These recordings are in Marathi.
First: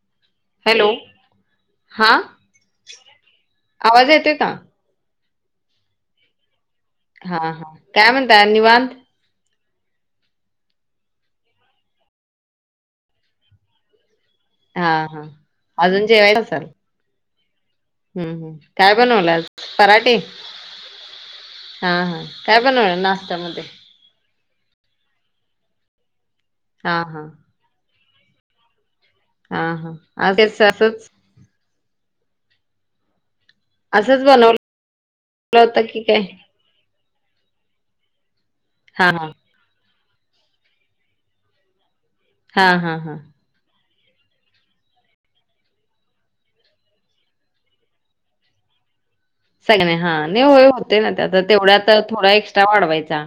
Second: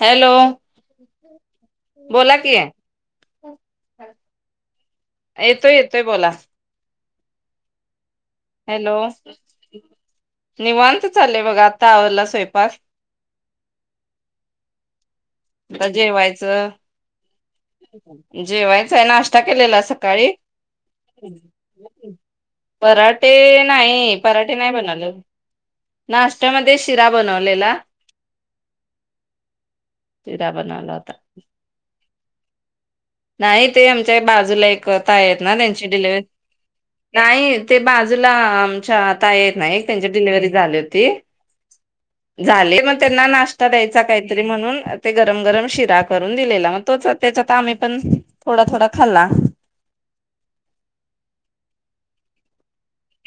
हॅलो! हॅलो! हा बोला की आवाज येते का? येतोय येतोय बोला. हा हा काय म्हणता आणि. हॅलो! निवांत चालेय बघा आता आवडला स्वयंपाक. हा हा अजून जेवायचं असलं. जेवायच काय आहे, बनवलं नाश्ता आज? केलेला पराठे? सकाळी. हा हा काय बनवलं पराठे नाश्त्यामध्ये? नाही. पराठे नाही बनवले, नाश्तामध्ये हा शीरा हा बनवलेला. हा हाच शिरा [unintelligible] बनवला असंच होता नाही ते आमच्या असंच बनवलं बाजूला एक ताई आहेत ना होतं त्यांची की काय? डिलिव्हरी, नाही ते बाजूला हा आमच्या हा ताई येत. नाही त्यांची डिलिव्हरी झाली होती, हा झाली हा पण हा त्यांना नाश- द्यायचा काहीतरी म्हणून ते गरम गरम शिरा करून दिलेला मग तोच त्यांच्या काम- पण थोडा थोडा खाल्ला. सगळे हा, नाही होय होते ना त्या तेवढ्या आता थोडा एक्स्ट्रा वाढवायचा.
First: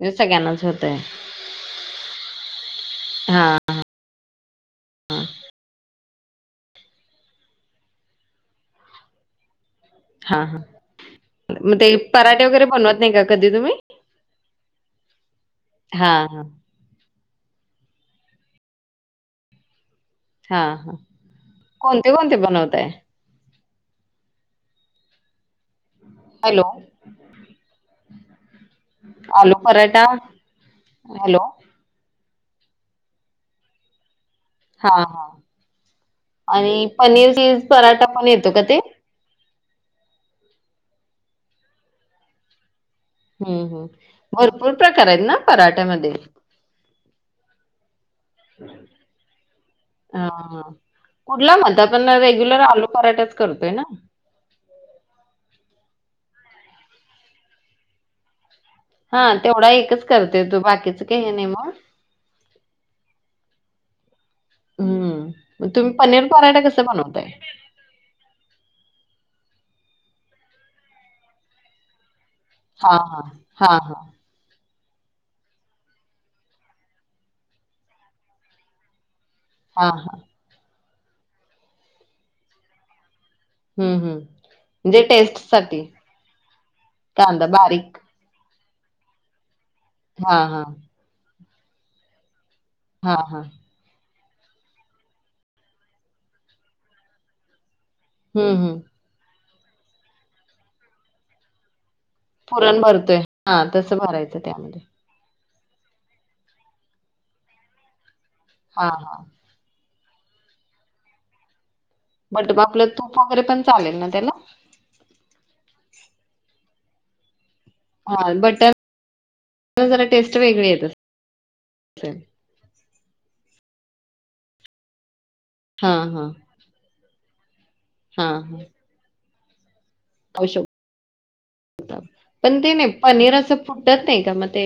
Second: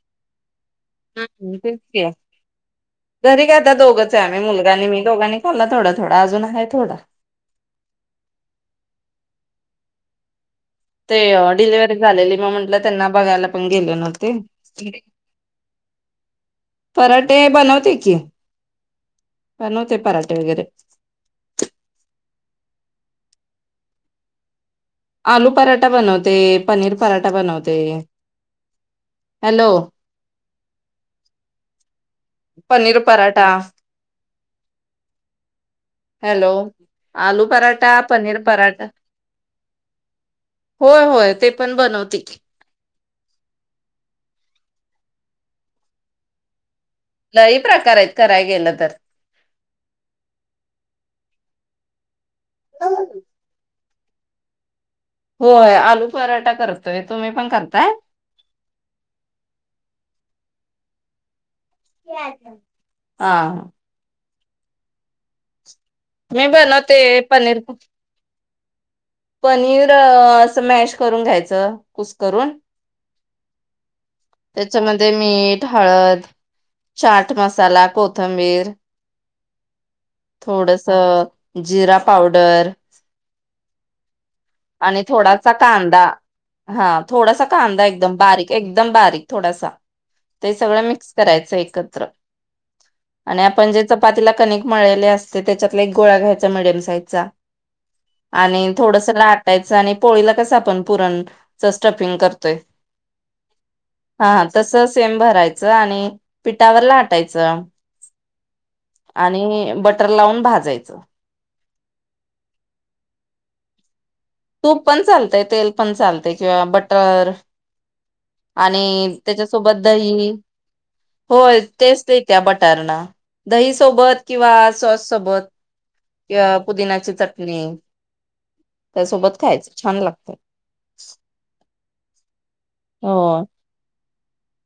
नाही सगळ्यांनाच होतंय, हम्म तेच की. घरी काय हा दोघंच आहे आम्ही मुलगा आणि मी दोघांनी खाल्ला थोडा थोडा अजून आहे थोडा. हा हा ते मग डिलिव्हरी ते झालेली पराठे मग वगैरे म्हंटलं बनवत त्यांना नाही का बघायला कधी पण तुम्ही? गेले नव्हती. हा हा पराठे बनवते की, बनवते पराठे. हा वगैरे. हा कोणते कोणते बनवताय? आलू पराठा बनवते, हॅलो पनीर पराठा बनवते. आलू हॅलो पराठा, हॅलो! पनीर पराठा. हा हा हॅलो आणि पनीर आलू चीज पराठा पण पनीर येतो का ते पराठा होय होय ते पण बनवते की. हम्म हम् भरपूर प्रकारायत ना पराठ्यामध्ये लई प्रकारायत कराय गेलं तर. अं कुठला म्हणता पण रेग्युलर आलू पराठाच करतोय न. होय आलू पराठा करतोय तुम्ही पण करताय. हा तेवढा एकच करते तू, बाकीचं काई हे नाई म. आं. हम्म म तुम्ही पनीर मी पराठा कसं बनवते बनवताय? पनीर पनीर असं मॅश करून घ्यायचं कुसकरून हा हा, हा हा. त्याच्यामध्ये मीठ, हळद, चाट मसाला, कोथंबीर आ हा. थोडसं जिरा पावडर. हम्म हम्. आणि थोडासा कांदा, हा थोडासा कांदा एकदम बारीक एकदम बारीक थोडासा, हा ते हा सगळं मिक्स करायचं एकत्र. हा हा आणि आपण जे चपातीला कनीक् मळलेली असते त्याच्यातला एक गोळा घ्यायचा मिडीयम साईजचा हम्म आणि हम्म थोडसं लाटायचा आणि पोळीला कसं आपण पुरणचं स्टफींग कर पुरण भरतोय हा तसं भरायचं तस त्यामध्ये. सेम भरायचं आणि पिठावर लाटायचं हां, हां. आणि बटर लावून भाजयचं. बट बा आपलं तूप वगैरे पण चालेल ना त्याला? तूप पण चालतंय तेल पण चालतंय किंवा बटर हां, बटरला आणि त्याच्यासोबत जरा दही टेस्ट वेगळी येत होय टेस्ट असेल. येत्या बटरनं. दही सोबत किंवा सॉस सोबत हां, किंवा पुदिनाची चटणी हा हा. त्यासोबत खायचं छान लागत. असं पण ते नई पनीर हो असं फुटत नाई का म ते.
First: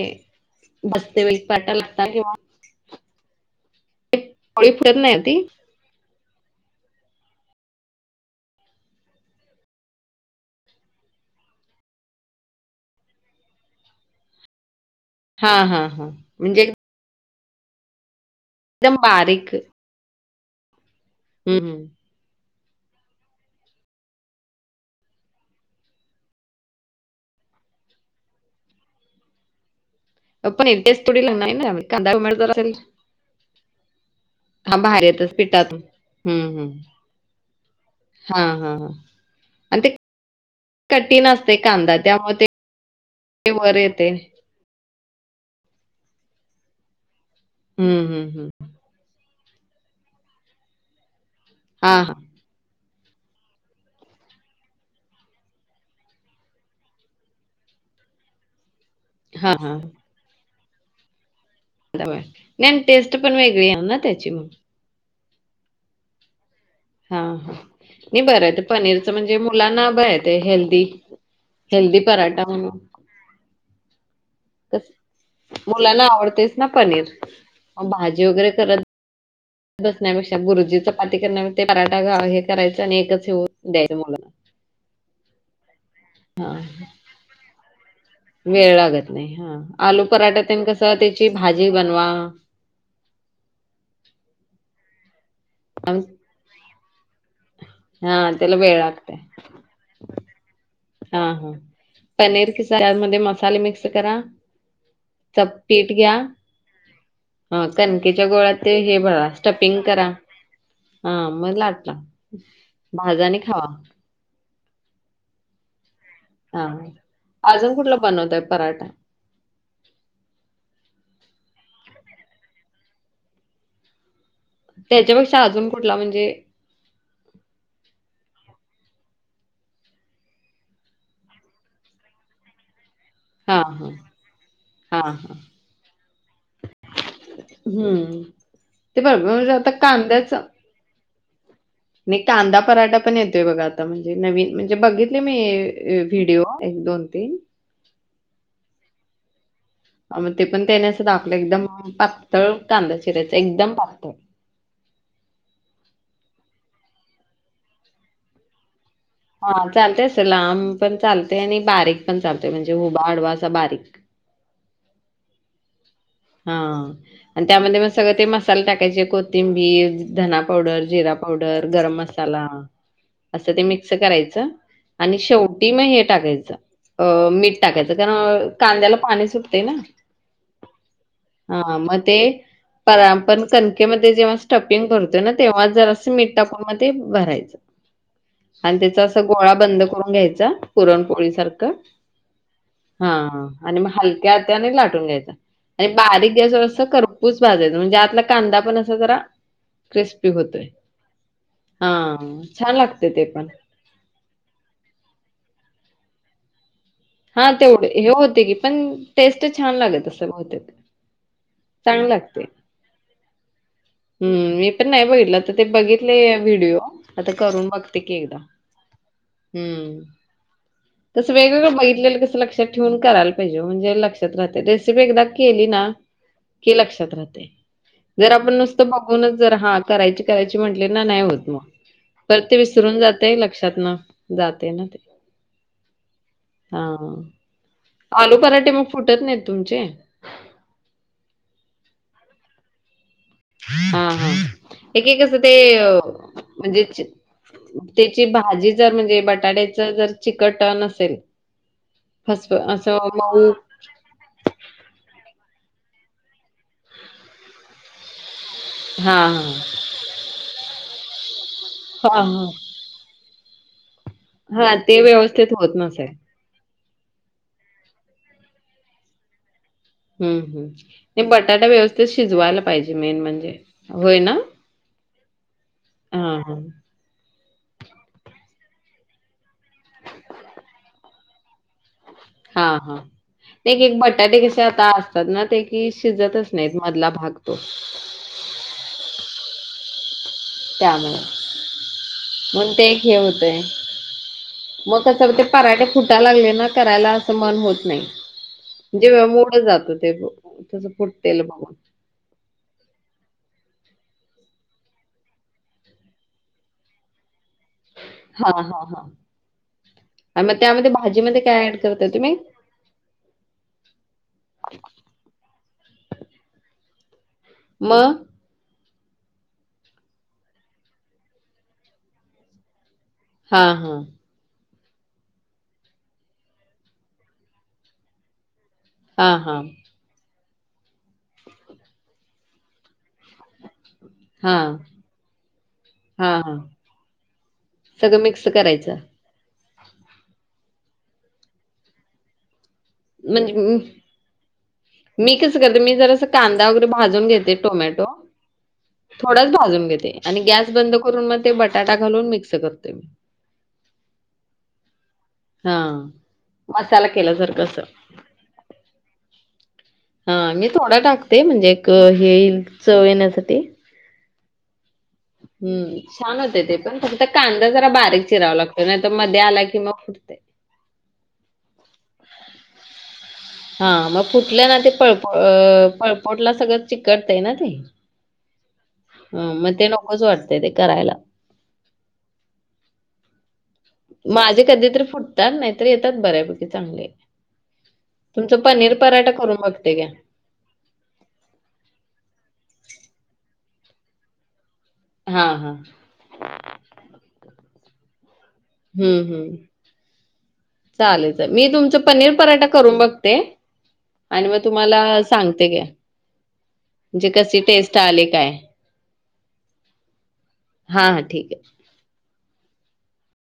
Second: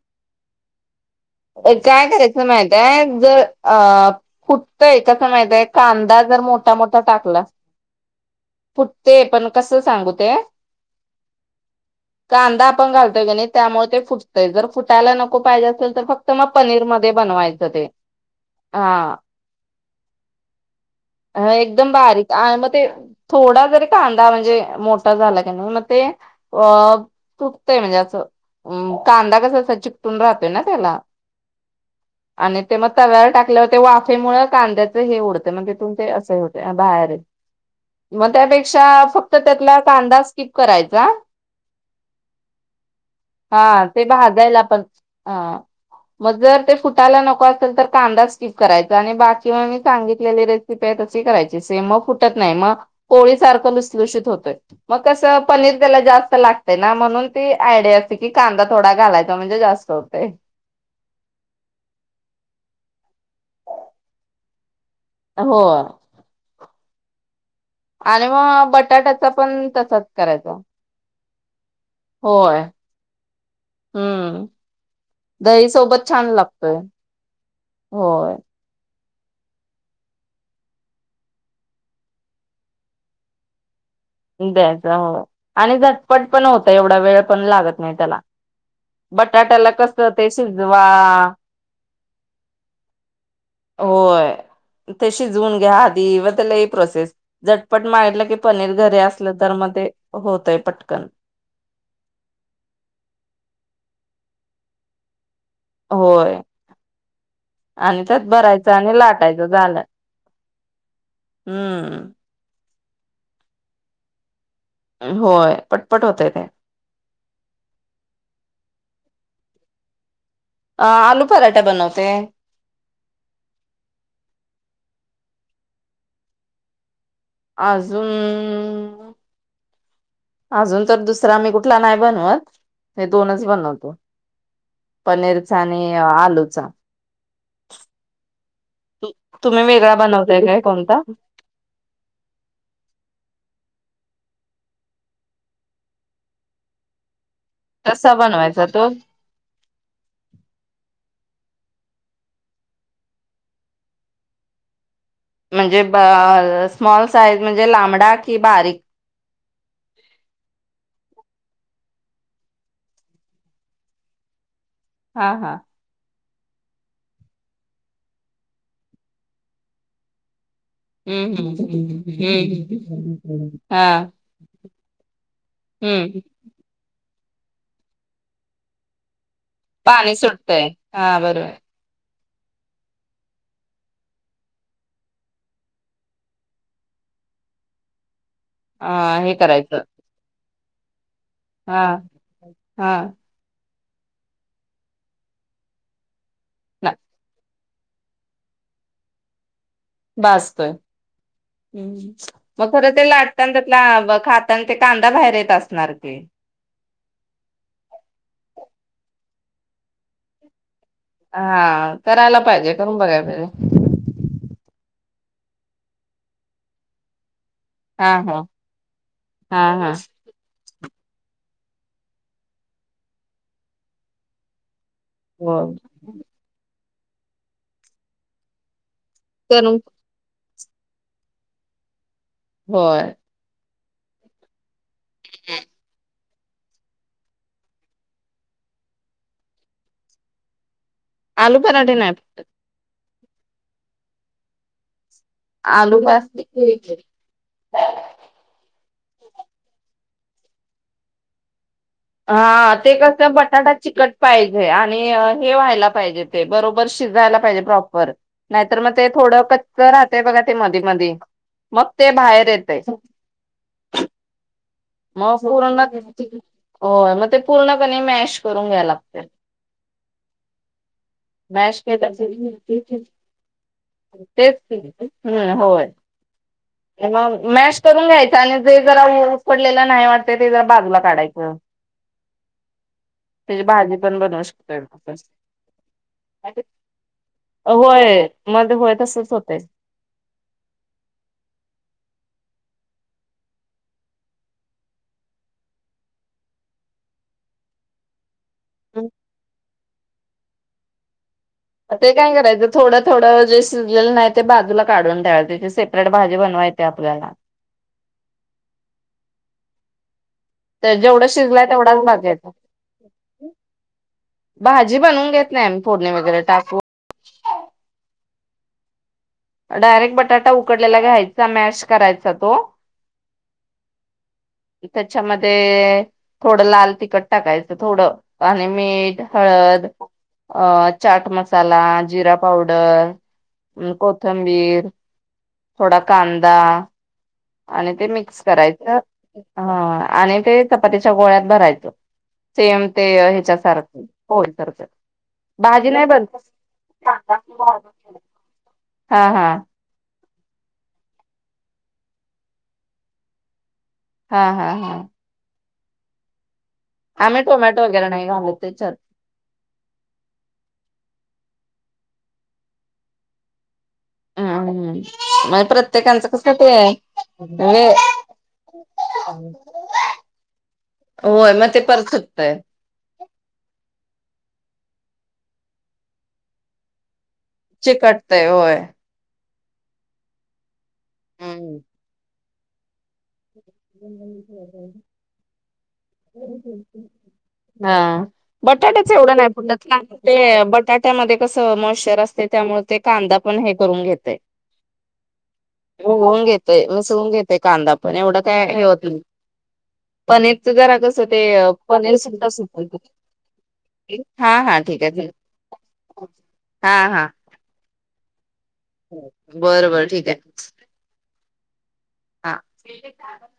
भाजते वेळी पाटा लागता काय किंवा करायचं माईताय जर अ पोळी फुटत फुटतंय नाही ना कसं ती? माईताय कांदा जर मोठा मोठा टाकलास फुटते पण कसं सांगू ते कांदा आपण घालतोय क नाई त्यामुळे ते फुटतंय जर फुटायला नको पायजे हां, हां, असेल तर हां. फक्त म म्हणजे पनीर मध्ये बनवायचं ते -कदम बारीक हा हं, एकदम हं. बारीक आय म ते थोडा जरी कांदा म्हणजे मोठा झाला की नाई म ते अ चुकतंय म्हणजे असं अ कांदा कसा असा ची राहतोय ना पण त्याला टेस्ट थोडी लागणार आहे ना त्यामध्ये. कांदा टोमॅटो जर आणि असेल ते म तव्यावर टाकल्यावर ते वाफेमुळं हां, कांद्याच बाहेर हे येतच उडतं म पिठातून. तिथून ते असं हं, होते हं. आ बायेरे हां हा हां त्यातला अन् ते कांदा स्किप करायचा कठीण असते कांदा त्यामुळं ते वर हा ते येते. भाजायला पण हा मग जर ते फुटायला नको तर हं, कांदा हं, हं. स्कीप करायचा आणि बाकी म मी सांगितलेली रेसिपी आहे तशी करायची सेम म हां, हां. फुटत नाही म पोळी सारखं लुसलुषित होतोय मग कस पनीर त्याला जास्त लागतय ना म्हणून ती आयडिया कांदा थोडा घालायचा हां, म्हणजे हां. जास्त होतय नाही अन् टेस्ट पण वेगळी येईल ना त्याची हो हा हा नाही आणि बरं आहेे ते मग पनीरचं बटाट्याचा म्हणजे पण मुलांना तसाच बर आहेेते करायचा. हेल्दी हेल्दी पराठा म्हणू हू मुलांना आवडतयच ना पनीर म भाजी होय वगैरे करत बसण्यापेक्षा भुर्जी चपाती करण्या ते पराठा हे करायचं आणि एकच हे द्यायला मुला द्यायचं हो आणि झटपट पण होतय एवढा वेळ पण लागत नाही त्याला वेळ लागत नाही हा बटाट्याला आलू कसं ते पराठा तेन कस शिजवा त्याची भाजी बनवा होय ते शिजवून घ्या आधी व ते लई प्रोसेस झटपट मळलं हां, की त्याला पनीर वेळ घरी लागतंय. असलं तर म ते होतय पटकन ह पनीर खिसा त्यामध्ये मसाले मिक्स करा पीठ घ्या होय ह आणि त्यात कणकेच्या गोळ्या भरायचं ते आणि हे भरा लाटायचं स्टपिंग झालं करा हा मग लाटला हम्म भाजा आणि खावा होय पटपट होतय ते हा अजून कुठला बनवताय पराठा अ आलू पराठा बनवते त्याच्यापेक्षा अजून कुठला म्हणजे आजून आजून तर दुसरा मी कुठला नाही बनवत हे दोनच हा हा बनवतो पनीरचा आणि आलूचा हू ते भरपूर तुम्ही होत वेगळा कांद्याच बनवताय काय कोणता नई कांदा पराठा पण येतोय बघा आता म्हणजे नवीन म्हणजे बघितले मी व्हिडिओ एक दोन ते कसा बनवायचा तो [inaudible] मग ते पण त्यानी असं दाखवलं एकदम पातळ कांदा चिरायच एकदम पातळ म्हणजे स्मॉल साईज म्हणजे लांबडा की बारीक हा चालतय असं लांब पण चालतय आणि बारीक पण चालतय म्हणजे उभा अडवा असा बारीक हा हा हा आणि त्यामध्ये मग सगळं ते मसाले टाकायचे कोथिंबीर धना पावडर जिरा हम्म हम्म पावडर गरम मसाला हम्म असं हम्म. ते मिक्स हा करायचं आणि शेवटी म हे हम्म टाकायचं अ मीठ टाकायच कारण कांद्याला पाणी सुटतय ना पाणी सुटतय हा बरं हा म ते परा आपण कणकेमध्ये जेव्हा स्टपिंग भरतोय ना तेव्हा जरास मीठ टाकून म ते भरायच आणि त्याच अस अ हे गोळा बंद करायचं करून घ्यायचा पुरणपोळी सार क हा हा आणि म हलक्या हाताने लाटून घ्यायचा आणि बारीक ते जरासं ना खरपूस भाजायचं म्हणजे आतला कांदा पण असा जरा क्रिस्पी होतोय भाजतोय हा छान लागतय ते पण लाब खाताना ते कांदा बाहेर येत असणार की.? हा तेवढंं हे होतयं की, पण टेस्ट छान लागत असंल बहुतेक. हा चांगली कराला पाहिजे, करून बघाय पाहिजे. हं.. मी पण नाही बघितलं आता ते बघितलंय व्हिडिओ आता करून बघ हा, हा. हा, हा. तसं वेगवेगळं बघितलेलं कसं लक्षात ठेवून करायला पाहिजे, वो, म्हणजे लक्षात राहते रेसिपी एकदा हो केली ना की लक्षात राहतंय जर आपण नुसतं बघूनच जर हा करून करायची करायची म्हटली ना नाही होतं मग परत ते विसरून होय जातयं, लक्षातनं जातयं ना ते. [unintelligible] हा, आलू पराठे मग फुटत नाहीत तुमचे? आलू पराठे नाही फुटत. हा, हा. एक- एक कसं ते आलू म्हणजे भाजी चि त्याची भाजी जर म्हणजे बटाट्याच जर चिकट नसेल फसफ हा ते असं कसं मऊ बटाटा. चिकट पाहिजे आणि हे व्हायला पाहिजे ते बरोबर शिजायला पाहिजे प्रॉपर. नाहीतर मग ते हा थोडं हा कच्चं राहतयं बघा ते मधी- मधी मग ते हा बाहेर येतय. हा ते मग व्यवस्थित होत पूर्ण, नसेल होय मग ते पूर्णपणे मॅश करून घ्याय लागतंय. हुं.. हुं.. नाही बटाटा व्यवस्थित शिजवायला पाहिजे मेन म्हणजे होय ना. हं.. होय. हां.. हा.. मग मॅश करून घ्यायचा आणि जे जरा उ उकडलेला नाही वाटतंय ते जर बाजूला काढायचं. हा.. हा.. त्याची भाजी एक-एक पण बटाटे बनवू कसे शकतोय आता आपण असतात ना, ते की शिजतच नाहीत मधला भाग तो. होय मध्ये होय तसच होतंय. त्यामुळे मग ते हे होतंय. मग कसं ते पराठे फुटा लागले ना करायला असं मन होत नाही. जेव्हा मूडच जातो ते तसं फुटतेलं बघून. ते काय करायचं, थोडं -थोडं जे शिजलेलं नाही ते बाजूला काढून ठेवायाचं, त्याची सेपरेट भाजी बनवायची. त्या आपल्याला. हा, हा.. हा.. मग त्यामध्ये तर जेवढं भाजीमध्ये शिजलाय काय ऍड तेवढाच करताय तुम्ही? भाजायचा भाजी बनवून घेत नाही आम्हीं फोडणी वगैरे टाकून. मग डायरेक्ट बटाटा उकडलेला घ्यायचा, मॅश करायचा तो. हा, हा. त्याच्यामध्ये थोडं लाल तिखट टाकायचं थोडं. आणि मीठ, हा हा हळद. अ चाट मसाला, जिरा पावडर, आणि कोथ हा थंबीर, थोडा हा कांदा हा आणि ते मिक्स करायचं. हा आणि ते चपातीच्या गोळ्यात भरायचं सेम. ते म्हणजे ह्याच्या म सारखं पोळीसारखं. मी कसं करते, मी जरासं कांदा वगैरे हा भाजून घेते, टोमॅटो थोडाच हा भाजून घेते. आणि गॅस बंद करून मग ते बटाटा घालून मिक्स करतोय मी. हा हा हा. हां. आम्ही टोमॅटो वगैरे नाही घालत त्याच्यात. हा मी थोडा टाकते म्हणजे एक हे येईल चव येण्यासाठी. आ हम. हम् छान होते ते पण. फक्त कांदा जरा म्हणजे बारीक चिरावा लागतो नाही तर मध्ये आला की फुटते. होय मग ते परत फुटतंय. [unintelligible] हा मग फुटलं ना ते पळप पळपूटला सगळं चिकटतय ना ते. चिकटतय होय. हा मग ते नकोच वाटतय ते करायला. हम्म. माझे कधीतरी फुटतात. नाहीतर येतात बऱ्यापैकी चांगले. हा तुमचं पनीर बटाट्याच पराठा एवढं नाही करून फुटत बघते ना. घ्या. ते बटाट्यामध्ये कसं मॉइश्चर असते त्यामुळे ते कांदा पण हे करून घेते. हा हा. होऊन घेतय. मिसवून घेते कांदा पण एवढ काय हे होत नाही. हं, हं. पनीरच जरा कसं चालेल ते चालेल. मी तुमचं पनीर सुद्धा पराठा करून सुकवते. बघते. आणि हा मग हा ठीक तुम्हाला आहे ठीक सांगते की, हा म्हणजे कशी टेस्ट आली काय? बर बर ठीक आहे. हा हा ठीक आहे. हा.